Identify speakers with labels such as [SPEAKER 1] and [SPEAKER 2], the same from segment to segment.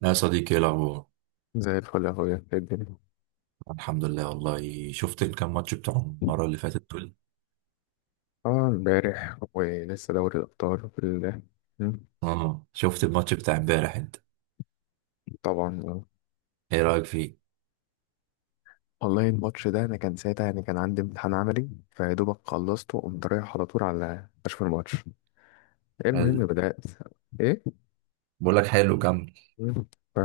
[SPEAKER 1] لا يا صديقي، ايه الاخبار؟
[SPEAKER 2] زي الفل يا اخويا، إيه الدنيا؟
[SPEAKER 1] الحمد لله، والله شفت الكام ماتش بتاع المره اللي فاتت دول؟
[SPEAKER 2] اه، امبارح ولسه دوري الابطال وفي مم،
[SPEAKER 1] اه شفت الماتش بتاع امبارح انت؟
[SPEAKER 2] طبعا آه.
[SPEAKER 1] ايه رايك فيه؟
[SPEAKER 2] والله الماتش ده انا كان ساعتها يعني كان عندي امتحان عملي فيا دوبك خلصته وقمت رايح على طول على اشوف الماتش. ايه
[SPEAKER 1] حلو.
[SPEAKER 2] المهم بدات. ايه؟
[SPEAKER 1] بقول لك حلو، كمل.
[SPEAKER 2] مم. ف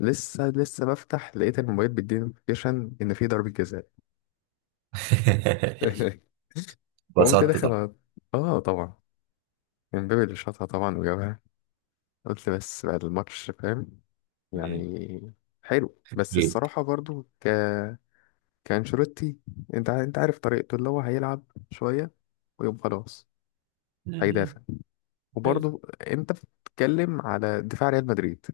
[SPEAKER 2] لسه بفتح لقيت الموبايل بيديني نوتيفيكيشن ان في ضربه جزاء. فقمت
[SPEAKER 1] اتبسطت
[SPEAKER 2] داخل
[SPEAKER 1] طبعا.
[SPEAKER 2] على- اه طبعا. امبابي اللي شاطها طبعا وجابها. قلت بس بعد الماتش، فاهم؟
[SPEAKER 1] مم.
[SPEAKER 2] يعني حلو، بس
[SPEAKER 1] جيب.
[SPEAKER 2] الصراحة برضو كأنشيلوتي، انت عارف طريقته اللي هو هيلعب شوية ويقوم خلاص
[SPEAKER 1] مم.
[SPEAKER 2] هيدافع،
[SPEAKER 1] أيوة.
[SPEAKER 2] وبرضو انت بتتكلم على دفاع ريال مدريد.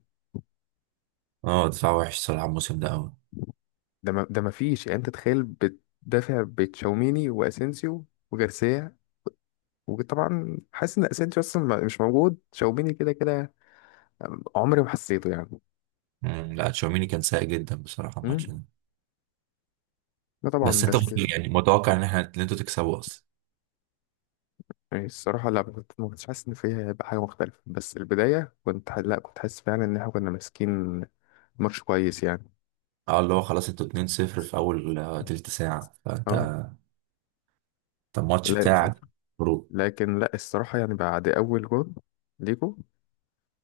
[SPEAKER 1] اه دفاع وحش صراحه الموسم ده قوي.
[SPEAKER 2] ده ما فيش، يعني انت تخيل بتدافع بتشاوميني واسينسيو وجارسيا، وطبعا حاسس ان اسينسيو اصلا مش موجود، تشاوميني كده كده عمري ما حسيته يعني.
[SPEAKER 1] مم. لا تشاوميني كان سيء جدا بصراحه الماتش
[SPEAKER 2] امم،
[SPEAKER 1] ده.
[SPEAKER 2] لا طبعا.
[SPEAKER 1] بس انت
[SPEAKER 2] بس
[SPEAKER 1] كنت يعني متوقع ان احنا ان انتوا تكسبوا اصلا؟
[SPEAKER 2] يعني الصراحة لا، ما كنتش حاسس إن فيها هيبقى حاجة مختلفة، بس البداية لا، كنت حاسس فعلا إن إحنا كنا ماسكين ماتش كويس يعني.
[SPEAKER 1] اه اللي هو خلاص انتوا 2-0 في اول تلت ساعه، فانت
[SPEAKER 2] اه.
[SPEAKER 1] انت الماتش
[SPEAKER 2] لا
[SPEAKER 1] بتاعك. برو.
[SPEAKER 2] لكن لا الصراحة، يعني بعد أول جول ليكو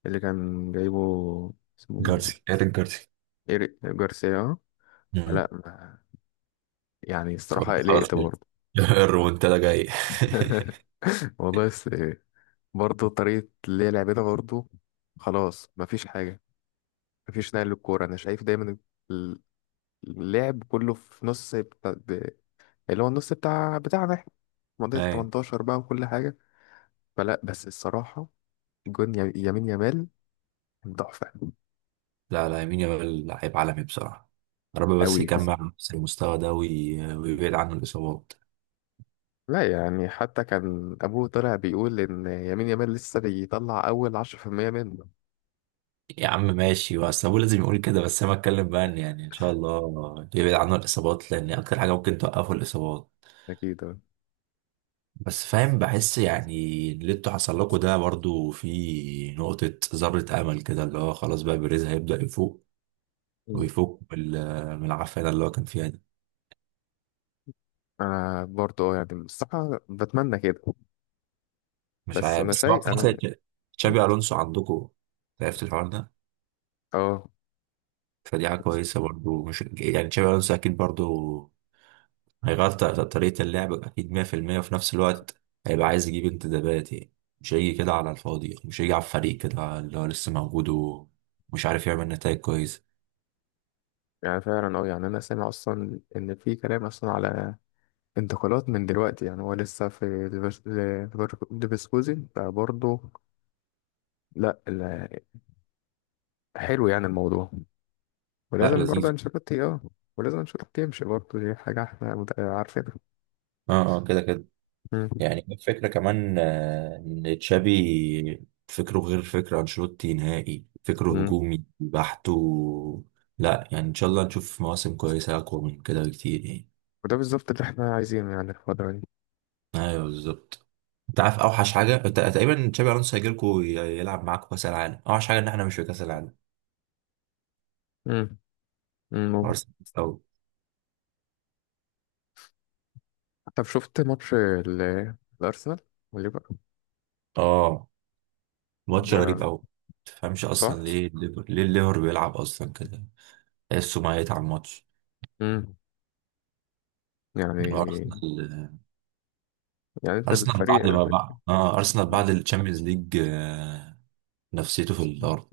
[SPEAKER 2] اللي كان جايبه، اسمه مين؟
[SPEAKER 1] جارسي، ايريك جارسي.
[SPEAKER 2] إيريك جارسيا، اه. فلا ما- يعني
[SPEAKER 1] قلت
[SPEAKER 2] الصراحة
[SPEAKER 1] خلاص
[SPEAKER 2] قلقت
[SPEAKER 1] كده.
[SPEAKER 2] برضه.
[SPEAKER 1] الريمونتادا جاي.
[SPEAKER 2] والله بس برضه طريقة اللي هي لعبتها برضه خلاص مفيش حاجة، مفيش نقل للكورة، أنا شايف دايما ال- اللعب كله في نص، اللي هو النص بتاع بتاعنا احنا، منطقة
[SPEAKER 1] اي.
[SPEAKER 2] 18 بقى وكل حاجة. فلا بس الصراحة، يمين يامال كان تحفة
[SPEAKER 1] لا يمين يامال لعيب عالمي بصراحة. يا رب بس
[SPEAKER 2] أوي.
[SPEAKER 1] يجمع نفس المستوى ده ويبعد عنه الإصابات.
[SPEAKER 2] لا يعني حتى كان أبوه طلع بيقول إن يمين يامال لسه بيطلع أول 10% منه.
[SPEAKER 1] يا عم ماشي، بس أبوه لازم يقول كده، بس أنا بتكلم بقى إن يعني إن شاء الله يبعد عنه الإصابات، لأن أكتر حاجة ممكن توقفه الإصابات.
[SPEAKER 2] أكيد أه.
[SPEAKER 1] بس فاهم، بحس يعني اللي انتوا حصل لكم ده برضو في نقطة ذرة أمل كده، اللي هو خلاص بقى بيريز هيبدأ يفوق،
[SPEAKER 2] مم.
[SPEAKER 1] ويفوق من من العافية ده اللي هو كان فيها دي.
[SPEAKER 2] أنا برضه آه، يعني الصراحة بتمنى كده.
[SPEAKER 1] مش
[SPEAKER 2] بس
[SPEAKER 1] عارف،
[SPEAKER 2] أنا
[SPEAKER 1] بس هو
[SPEAKER 2] شايف
[SPEAKER 1] خلاص
[SPEAKER 2] أنا. مم.
[SPEAKER 1] تشابي الونسو عندكم، عرفت الحوار ده؟
[SPEAKER 2] أه
[SPEAKER 1] فدي حاجه كويسه برضو، مش يعني تشابي الونسو اكيد برضو هيغير طريقه اللعب اكيد 100%، وفي نفس الوقت هيبقى عايز يجيب انتدابات يعني، مش هيجي كده على الفاضي يعني، مش هيجي على الفريق كده اللي هو لسه موجود ومش عارف يعمل نتائج كويسه.
[SPEAKER 2] يعني فعلا أه، يعني أنا سامع أصلا إن في كلام أصلا على انتقالات من دلوقتي، يعني هو لسه في ليفركوزن فبرضه. لا لا، حلو يعني الموضوع.
[SPEAKER 1] لا
[SPEAKER 2] ولازم برضه
[SPEAKER 1] لذيذ.
[SPEAKER 2] انشيلوتي اه، ولازم انشيلوتي يمشي برضه، دي حاجة احنا عارفينها.
[SPEAKER 1] اه اه، كده كده.
[SPEAKER 2] مم.
[SPEAKER 1] يعني الفكرة كمان إن تشابي فكره غير فكر أنشيلوتي نهائي، فكره
[SPEAKER 2] مم.
[SPEAKER 1] هجومي بحت و... لا يعني إن شاء الله نشوف مواسم كويسة أقوى من كده بكتير يعني.
[SPEAKER 2] وده بالظبط اللي احنا عايزينه يعني الفترة دي.
[SPEAKER 1] أيوه بالظبط. أنت عارف أوحش حاجة؟ أنت تقريبا تشابي ألونسو هيجيلكوا يلعب معاكوا كأس العالم، أوحش حاجة إن إحنا مش في كأس العالم.
[SPEAKER 2] مم. مم. ممكن.
[SPEAKER 1] أرسنال أو،
[SPEAKER 2] طب شفت ماتش الأرسنال والليفر؟
[SPEAKER 1] آه. ماتش
[SPEAKER 2] آه،
[SPEAKER 1] غريب أوي. متفهمش أصلا
[SPEAKER 2] صح؟
[SPEAKER 1] ليه الليفر، ليه الليفر بيلعب أصلا كده، تحسه ميت على الماتش.
[SPEAKER 2] مم. يعني،
[SPEAKER 1] أرسنال،
[SPEAKER 2] يعني انت
[SPEAKER 1] ارسنال
[SPEAKER 2] الفريق.
[SPEAKER 1] بعد ما بقى اه ارسنال
[SPEAKER 2] مم.
[SPEAKER 1] بعد الشامبيونز ليج آه، نفسيته في الارض.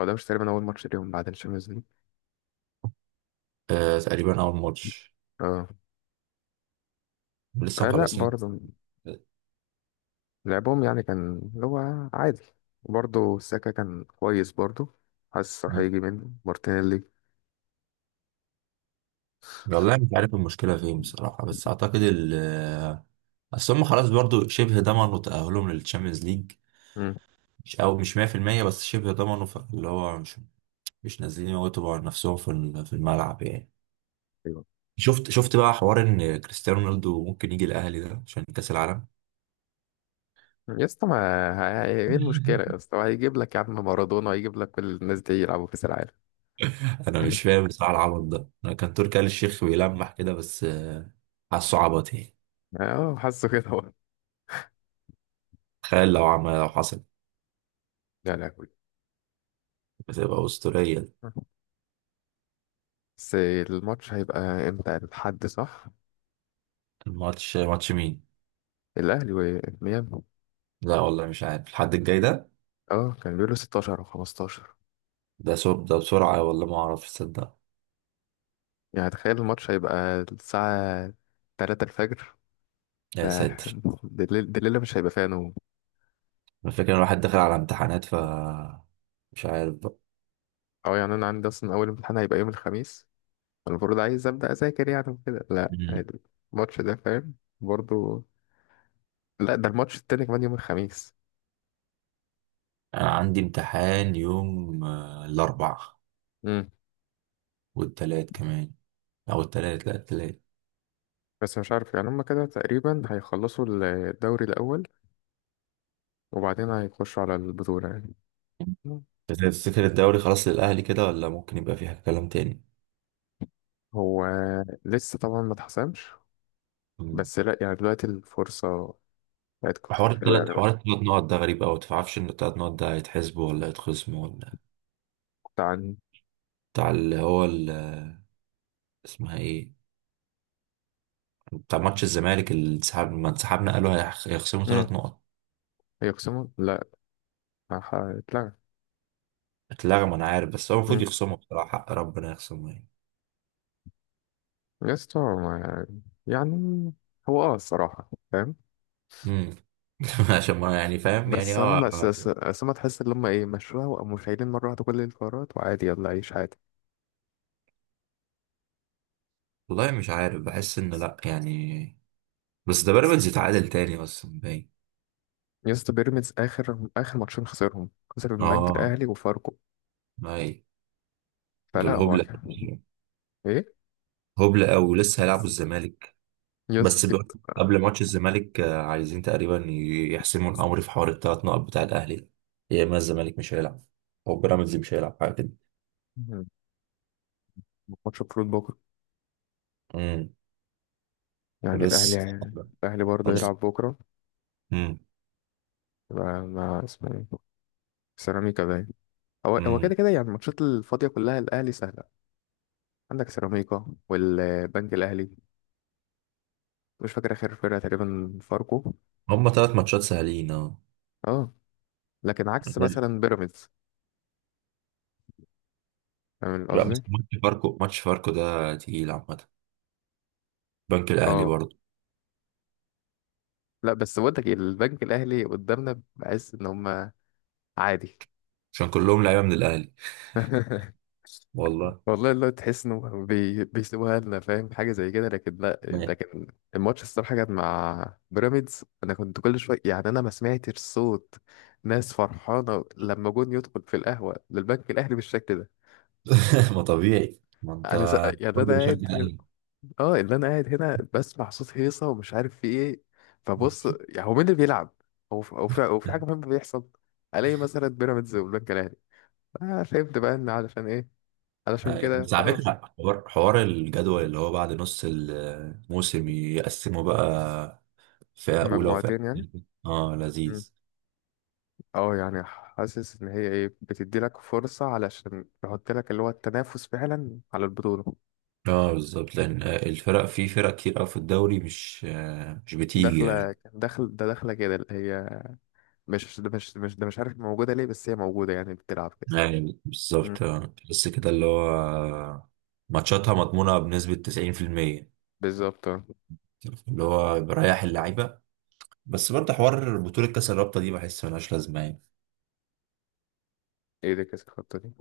[SPEAKER 2] هو ده مش تقريبا أول ماتش ليهم بعد الشامبيونز ليج؟
[SPEAKER 1] آه تقريبا اول ماتش،
[SPEAKER 2] اه.
[SPEAKER 1] لسه
[SPEAKER 2] آه، لا
[SPEAKER 1] مخلصين.
[SPEAKER 2] برضه لعبهم يعني كان اللي هو عادي، وبرضه الساكا كان كويس برضه، حاسس راح
[SPEAKER 1] مم.
[SPEAKER 2] هيجي منه مارتينيلي.
[SPEAKER 1] والله مش عارف المشكله فين بصراحه، بس اعتقد ال آه، اصل هم خلاص برضو شبه ضمنوا تاهلهم للشامبيونز ليج،
[SPEAKER 2] مم.
[SPEAKER 1] مش او مش 100% بس شبه ضمنوا، اللي هو مش مش نازلين يموتوا على نفسهم في في الملعب يعني.
[SPEAKER 2] ايوه.
[SPEAKER 1] شفت شفت بقى حوار ان كريستيانو رونالدو ممكن يجي الاهلي ده عشان كاس العالم؟
[SPEAKER 2] يا اسطى ما ه- ايه، إيه المشكلة يا اسطى؟ هيجيب لك يا عم مارادونا، هيجيب لك كل الناس دي يلعبوا كأس العالم.
[SPEAKER 1] انا مش فاهم بصراحه العبط ده، انا كان تركي آل الشيخ بيلمح كده، بس حاسه عبط يعني.
[SPEAKER 2] اه حاسه كده هو.
[SPEAKER 1] تخيل لو عمل، لو حصل
[SPEAKER 2] لا لا كويس.
[SPEAKER 1] بتبقى اسطوريه دي.
[SPEAKER 2] بس الماتش هيبقى امتى؟ الحد، صح؟
[SPEAKER 1] الماتش ماتش مين؟
[SPEAKER 2] الاهلي وميامي.
[SPEAKER 1] لا والله مش عارف الحد الجاي ده.
[SPEAKER 2] اه كان بيقولوا 16 او 15،
[SPEAKER 1] ده بسرعه والله ما اعرف، تصدق؟
[SPEAKER 2] يعني تخيل الماتش هيبقى الساعة 3 الفجر
[SPEAKER 1] يا
[SPEAKER 2] ده.
[SPEAKER 1] ساتر.
[SPEAKER 2] ده الليلة مش هيبقى فيها نوم.
[SPEAKER 1] الفكره ان الواحد داخل على امتحانات ف مش عارف بقى.
[SPEAKER 2] اه يعني انا عندي اصلا اول امتحان هيبقى يوم الخميس، المفروض عايز ابدا اذاكر يعني وكده، لا
[SPEAKER 1] مم.
[SPEAKER 2] الماتش ده فاهم، برضو، لا ده الماتش التاني كمان يوم الخميس.
[SPEAKER 1] انا عندي امتحان يوم الاربع،
[SPEAKER 2] امم.
[SPEAKER 1] والتلات كمان، او التلات، لا التلات.
[SPEAKER 2] بس مش عارف، يعني هما كده تقريبا هيخلصوا الدوري الاول وبعدين هيخشوا على البطوله يعني. مم.
[SPEAKER 1] تفتكر الدوري خلاص للاهلي كده، ولا ممكن يبقى فيها كلام تاني؟
[SPEAKER 2] هو لسه طبعا ما اتحسمش، بس لا يعني دلوقتي الفرصه بتاعتكم حلوه يعني.
[SPEAKER 1] حوار التلات نقط ده غريب أوي. متعرفش إن التلات نقط ده هيتحسبوا ولا هيتخصموا ولا
[SPEAKER 2] كنت عن.
[SPEAKER 1] بتاع اللي هو اسمها إيه، بتاع ماتش الزمالك اللي انسحب ما انسحبنا قالوا هيخصموا
[SPEAKER 2] امم.
[SPEAKER 1] تلات نقط؟
[SPEAKER 2] هيقسموا؟ لا، هتلغى.
[SPEAKER 1] اتلغم. أنا عارف، بس هو المفروض
[SPEAKER 2] امم.
[SPEAKER 1] يخصموا بصراحة، حق ربنا يخصموا يعني.
[SPEAKER 2] يا اسطى ما- يعني هو اه الصراحه فاهم،
[SPEAKER 1] امم. عشان ما يعني فاهم يعني
[SPEAKER 2] بس
[SPEAKER 1] هو.
[SPEAKER 2] هم بس هم تحس ان هم ايه، مشروع، وقاموا شايلين مره واحده كل القرارات، وعادي يلا عيش عادي.
[SPEAKER 1] والله مش عارف، بحس إن لأ يعني، بس ده بيراميدز يتعادل تاني أصلا باين.
[SPEAKER 2] يا اسطى بيراميدز اخر ماتشين خسرهم، خسر من البنك
[SPEAKER 1] آه.
[SPEAKER 2] الاهلي وفاركو.
[SPEAKER 1] أي.
[SPEAKER 2] فلا
[SPEAKER 1] دول
[SPEAKER 2] هو
[SPEAKER 1] هبلة.
[SPEAKER 2] كان ايه.
[SPEAKER 1] هبلة أوي، ولسه هيلعبوا الزمالك.
[SPEAKER 2] يا
[SPEAKER 1] بس
[SPEAKER 2] اسطى.
[SPEAKER 1] بيقول قبل ماتش الزمالك عايزين تقريبا يحسموا الامر في حوار ال 3 نقط بتاع الاهلي ده. يا اما الزمالك مش هيلعب، او بيراميدز مش هيلعب، حاجه كده.
[SPEAKER 2] ماتش المفروض بكره
[SPEAKER 1] امم.
[SPEAKER 2] يعني، الاهلي،
[SPEAKER 1] لسه.
[SPEAKER 2] الاهلي برضه
[SPEAKER 1] بس.
[SPEAKER 2] هيلعب بكره
[SPEAKER 1] امم.
[SPEAKER 2] مع مع اسمه ايه، سيراميكا باين. هو هو كده
[SPEAKER 1] امم.
[SPEAKER 2] كده يعني الماتشات الفاضيه كلها الاهلي سهله، عندك سيراميكا والبنك الاهلي، مش فاكر اخر فرقه تقريبا فاركو.
[SPEAKER 1] هما 3 ماتشات سهلين اه.
[SPEAKER 2] اه. لكن عكس مثلا بيراميدز، فاهم
[SPEAKER 1] لا
[SPEAKER 2] قصدي؟
[SPEAKER 1] بس ماتش فاركو، ماتش فاركو ده تقيل عامه، بنك الاهلي
[SPEAKER 2] اه
[SPEAKER 1] برضه.
[SPEAKER 2] لا بس بقول لك إيه، البنك الاهلي قدامنا بحس ان هم عادي.
[SPEAKER 1] عشان كلهم لعيبه من الاهلي. والله.
[SPEAKER 2] والله اللي هو تحس انه بيسيبوها لنا فاهم، حاجه زي كده، لكن لا لكن الماتش الصراحه كان مع بيراميدز، انا كنت كل شويه، يعني انا ما سمعتش صوت ناس فرحانه لما جون يدخل في القهوه للبنك الاهلي بالشكل ده.
[SPEAKER 1] ما طبيعي، ما
[SPEAKER 2] انا س...
[SPEAKER 1] انت
[SPEAKER 2] يعني انا
[SPEAKER 1] كله بيشجع
[SPEAKER 2] قاعد،
[SPEAKER 1] الاهلي.
[SPEAKER 2] اه اللي انا قاعد هنا بسمع صوت هيصه ومش عارف في ايه، فبص يعني هو مين اللي بيلعب، هو في حاجه مهمه بيحصل، الاقي مثلا بيراميدز والبنك الاهلي، آه فهمت بقى ان علشان ايه، علشان
[SPEAKER 1] أيوة.
[SPEAKER 2] كده
[SPEAKER 1] بس على
[SPEAKER 2] خلاص.
[SPEAKER 1] فكرة حوار الجدول اللي هو بعد نص الموسم يقسموا بقى فئة أولى وفئة
[SPEAKER 2] مجموعتين يعني.
[SPEAKER 1] تانية. اه
[SPEAKER 2] مم.
[SPEAKER 1] لذيذ.
[SPEAKER 2] اه يعني حاسس ان هي ايه، بتدي لك فرصه علشان تحط لك اللي هو التنافس فعلا على البطوله.
[SPEAKER 1] اه بالظبط، لأن الفرق في فرق كتير أوي في الدوري مش مش بتيجي
[SPEAKER 2] داخله
[SPEAKER 1] يعني.
[SPEAKER 2] داخل ده داخله كده اللي هي مش عارف موجوده ليه، بس هي موجوده يعني بتلعب كده.
[SPEAKER 1] يعني
[SPEAKER 2] مم.
[SPEAKER 1] بالظبط آه. بس كده اللي هو ماتشاتها مضمونة بنسبة 90%،
[SPEAKER 2] بالظبط اه.
[SPEAKER 1] اللي هو بريح اللعيبة. بس برضه حوار بطولة كأس الرابطة دي بحس ملهاش لازمة يعني،
[SPEAKER 2] ايه ده كاس الخطه دي؟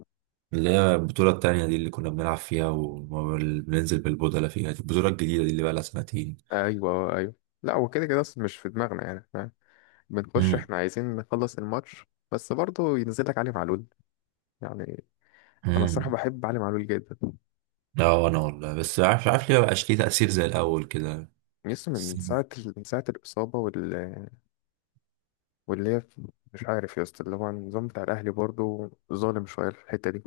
[SPEAKER 1] اللي هي البطولة التانية دي اللي كنا بنلعب فيها وبننزل بالبودلة فيها، دي البطولة الجديدة دي اللي بقى لها 2 سنتين.
[SPEAKER 2] ايوه آه، ايوه. لا هو كده كده اصلا مش في دماغنا، يعني فاهم، بنخش
[SPEAKER 1] امم.
[SPEAKER 2] احنا عايزين نخلص الماتش. بس برضه ينزل لك علي معلول يعني. انا الصراحه
[SPEAKER 1] امم.
[SPEAKER 2] بحب علي معلول جدا.
[SPEAKER 1] اه، وانا والله، بس عارف، عارف ليه مبقاش ليه تأثير زي الأول كده؟
[SPEAKER 2] يسطا
[SPEAKER 1] بس
[SPEAKER 2] من ساعه، من ساعه الاصابه وال، واللي هي، مش عارف يا اسطى اللي هو النظام بتاع الاهلي برضه ظالم شويه في الحته دي.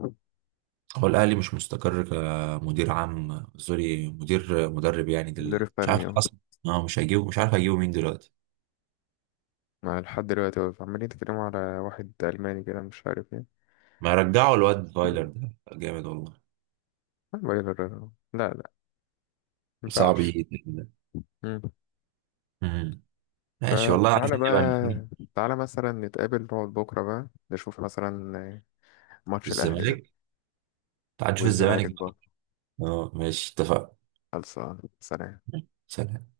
[SPEAKER 1] هو الأهلي مش مستقر، كمدير عام سوري، مدير مدرب يعني
[SPEAKER 2] مدرب
[SPEAKER 1] مش
[SPEAKER 2] فني
[SPEAKER 1] عارف
[SPEAKER 2] اه.
[SPEAKER 1] أصلا. اه مش هيجيبه، مش عارف هيجيبه مين دلوقتي.
[SPEAKER 2] مع لحد دلوقتي واقف. عمالين يتكلموا على واحد الماني كده مش عارف ايه.
[SPEAKER 1] ما
[SPEAKER 2] بس
[SPEAKER 1] يرجعوا الواد فايلر ده جامد والله.
[SPEAKER 2] ما بقى- ما
[SPEAKER 1] صعب
[SPEAKER 2] ينفعش.
[SPEAKER 1] يجي. امم. ماشي والله،
[SPEAKER 2] فتعالى
[SPEAKER 1] عايزين نبقى نشوف
[SPEAKER 2] بقى، تعالى مثلا نتقابل نقعد بكرة بقى نشوف مثلا ماتش الأهلي ده
[SPEAKER 1] الزمالك. تعال نشوف الزمالك
[SPEAKER 2] والزمالك بقى.
[SPEAKER 1] بقى. اه ماشي، اتفقنا.
[SPEAKER 2] خلصان، سلام.
[SPEAKER 1] سلام.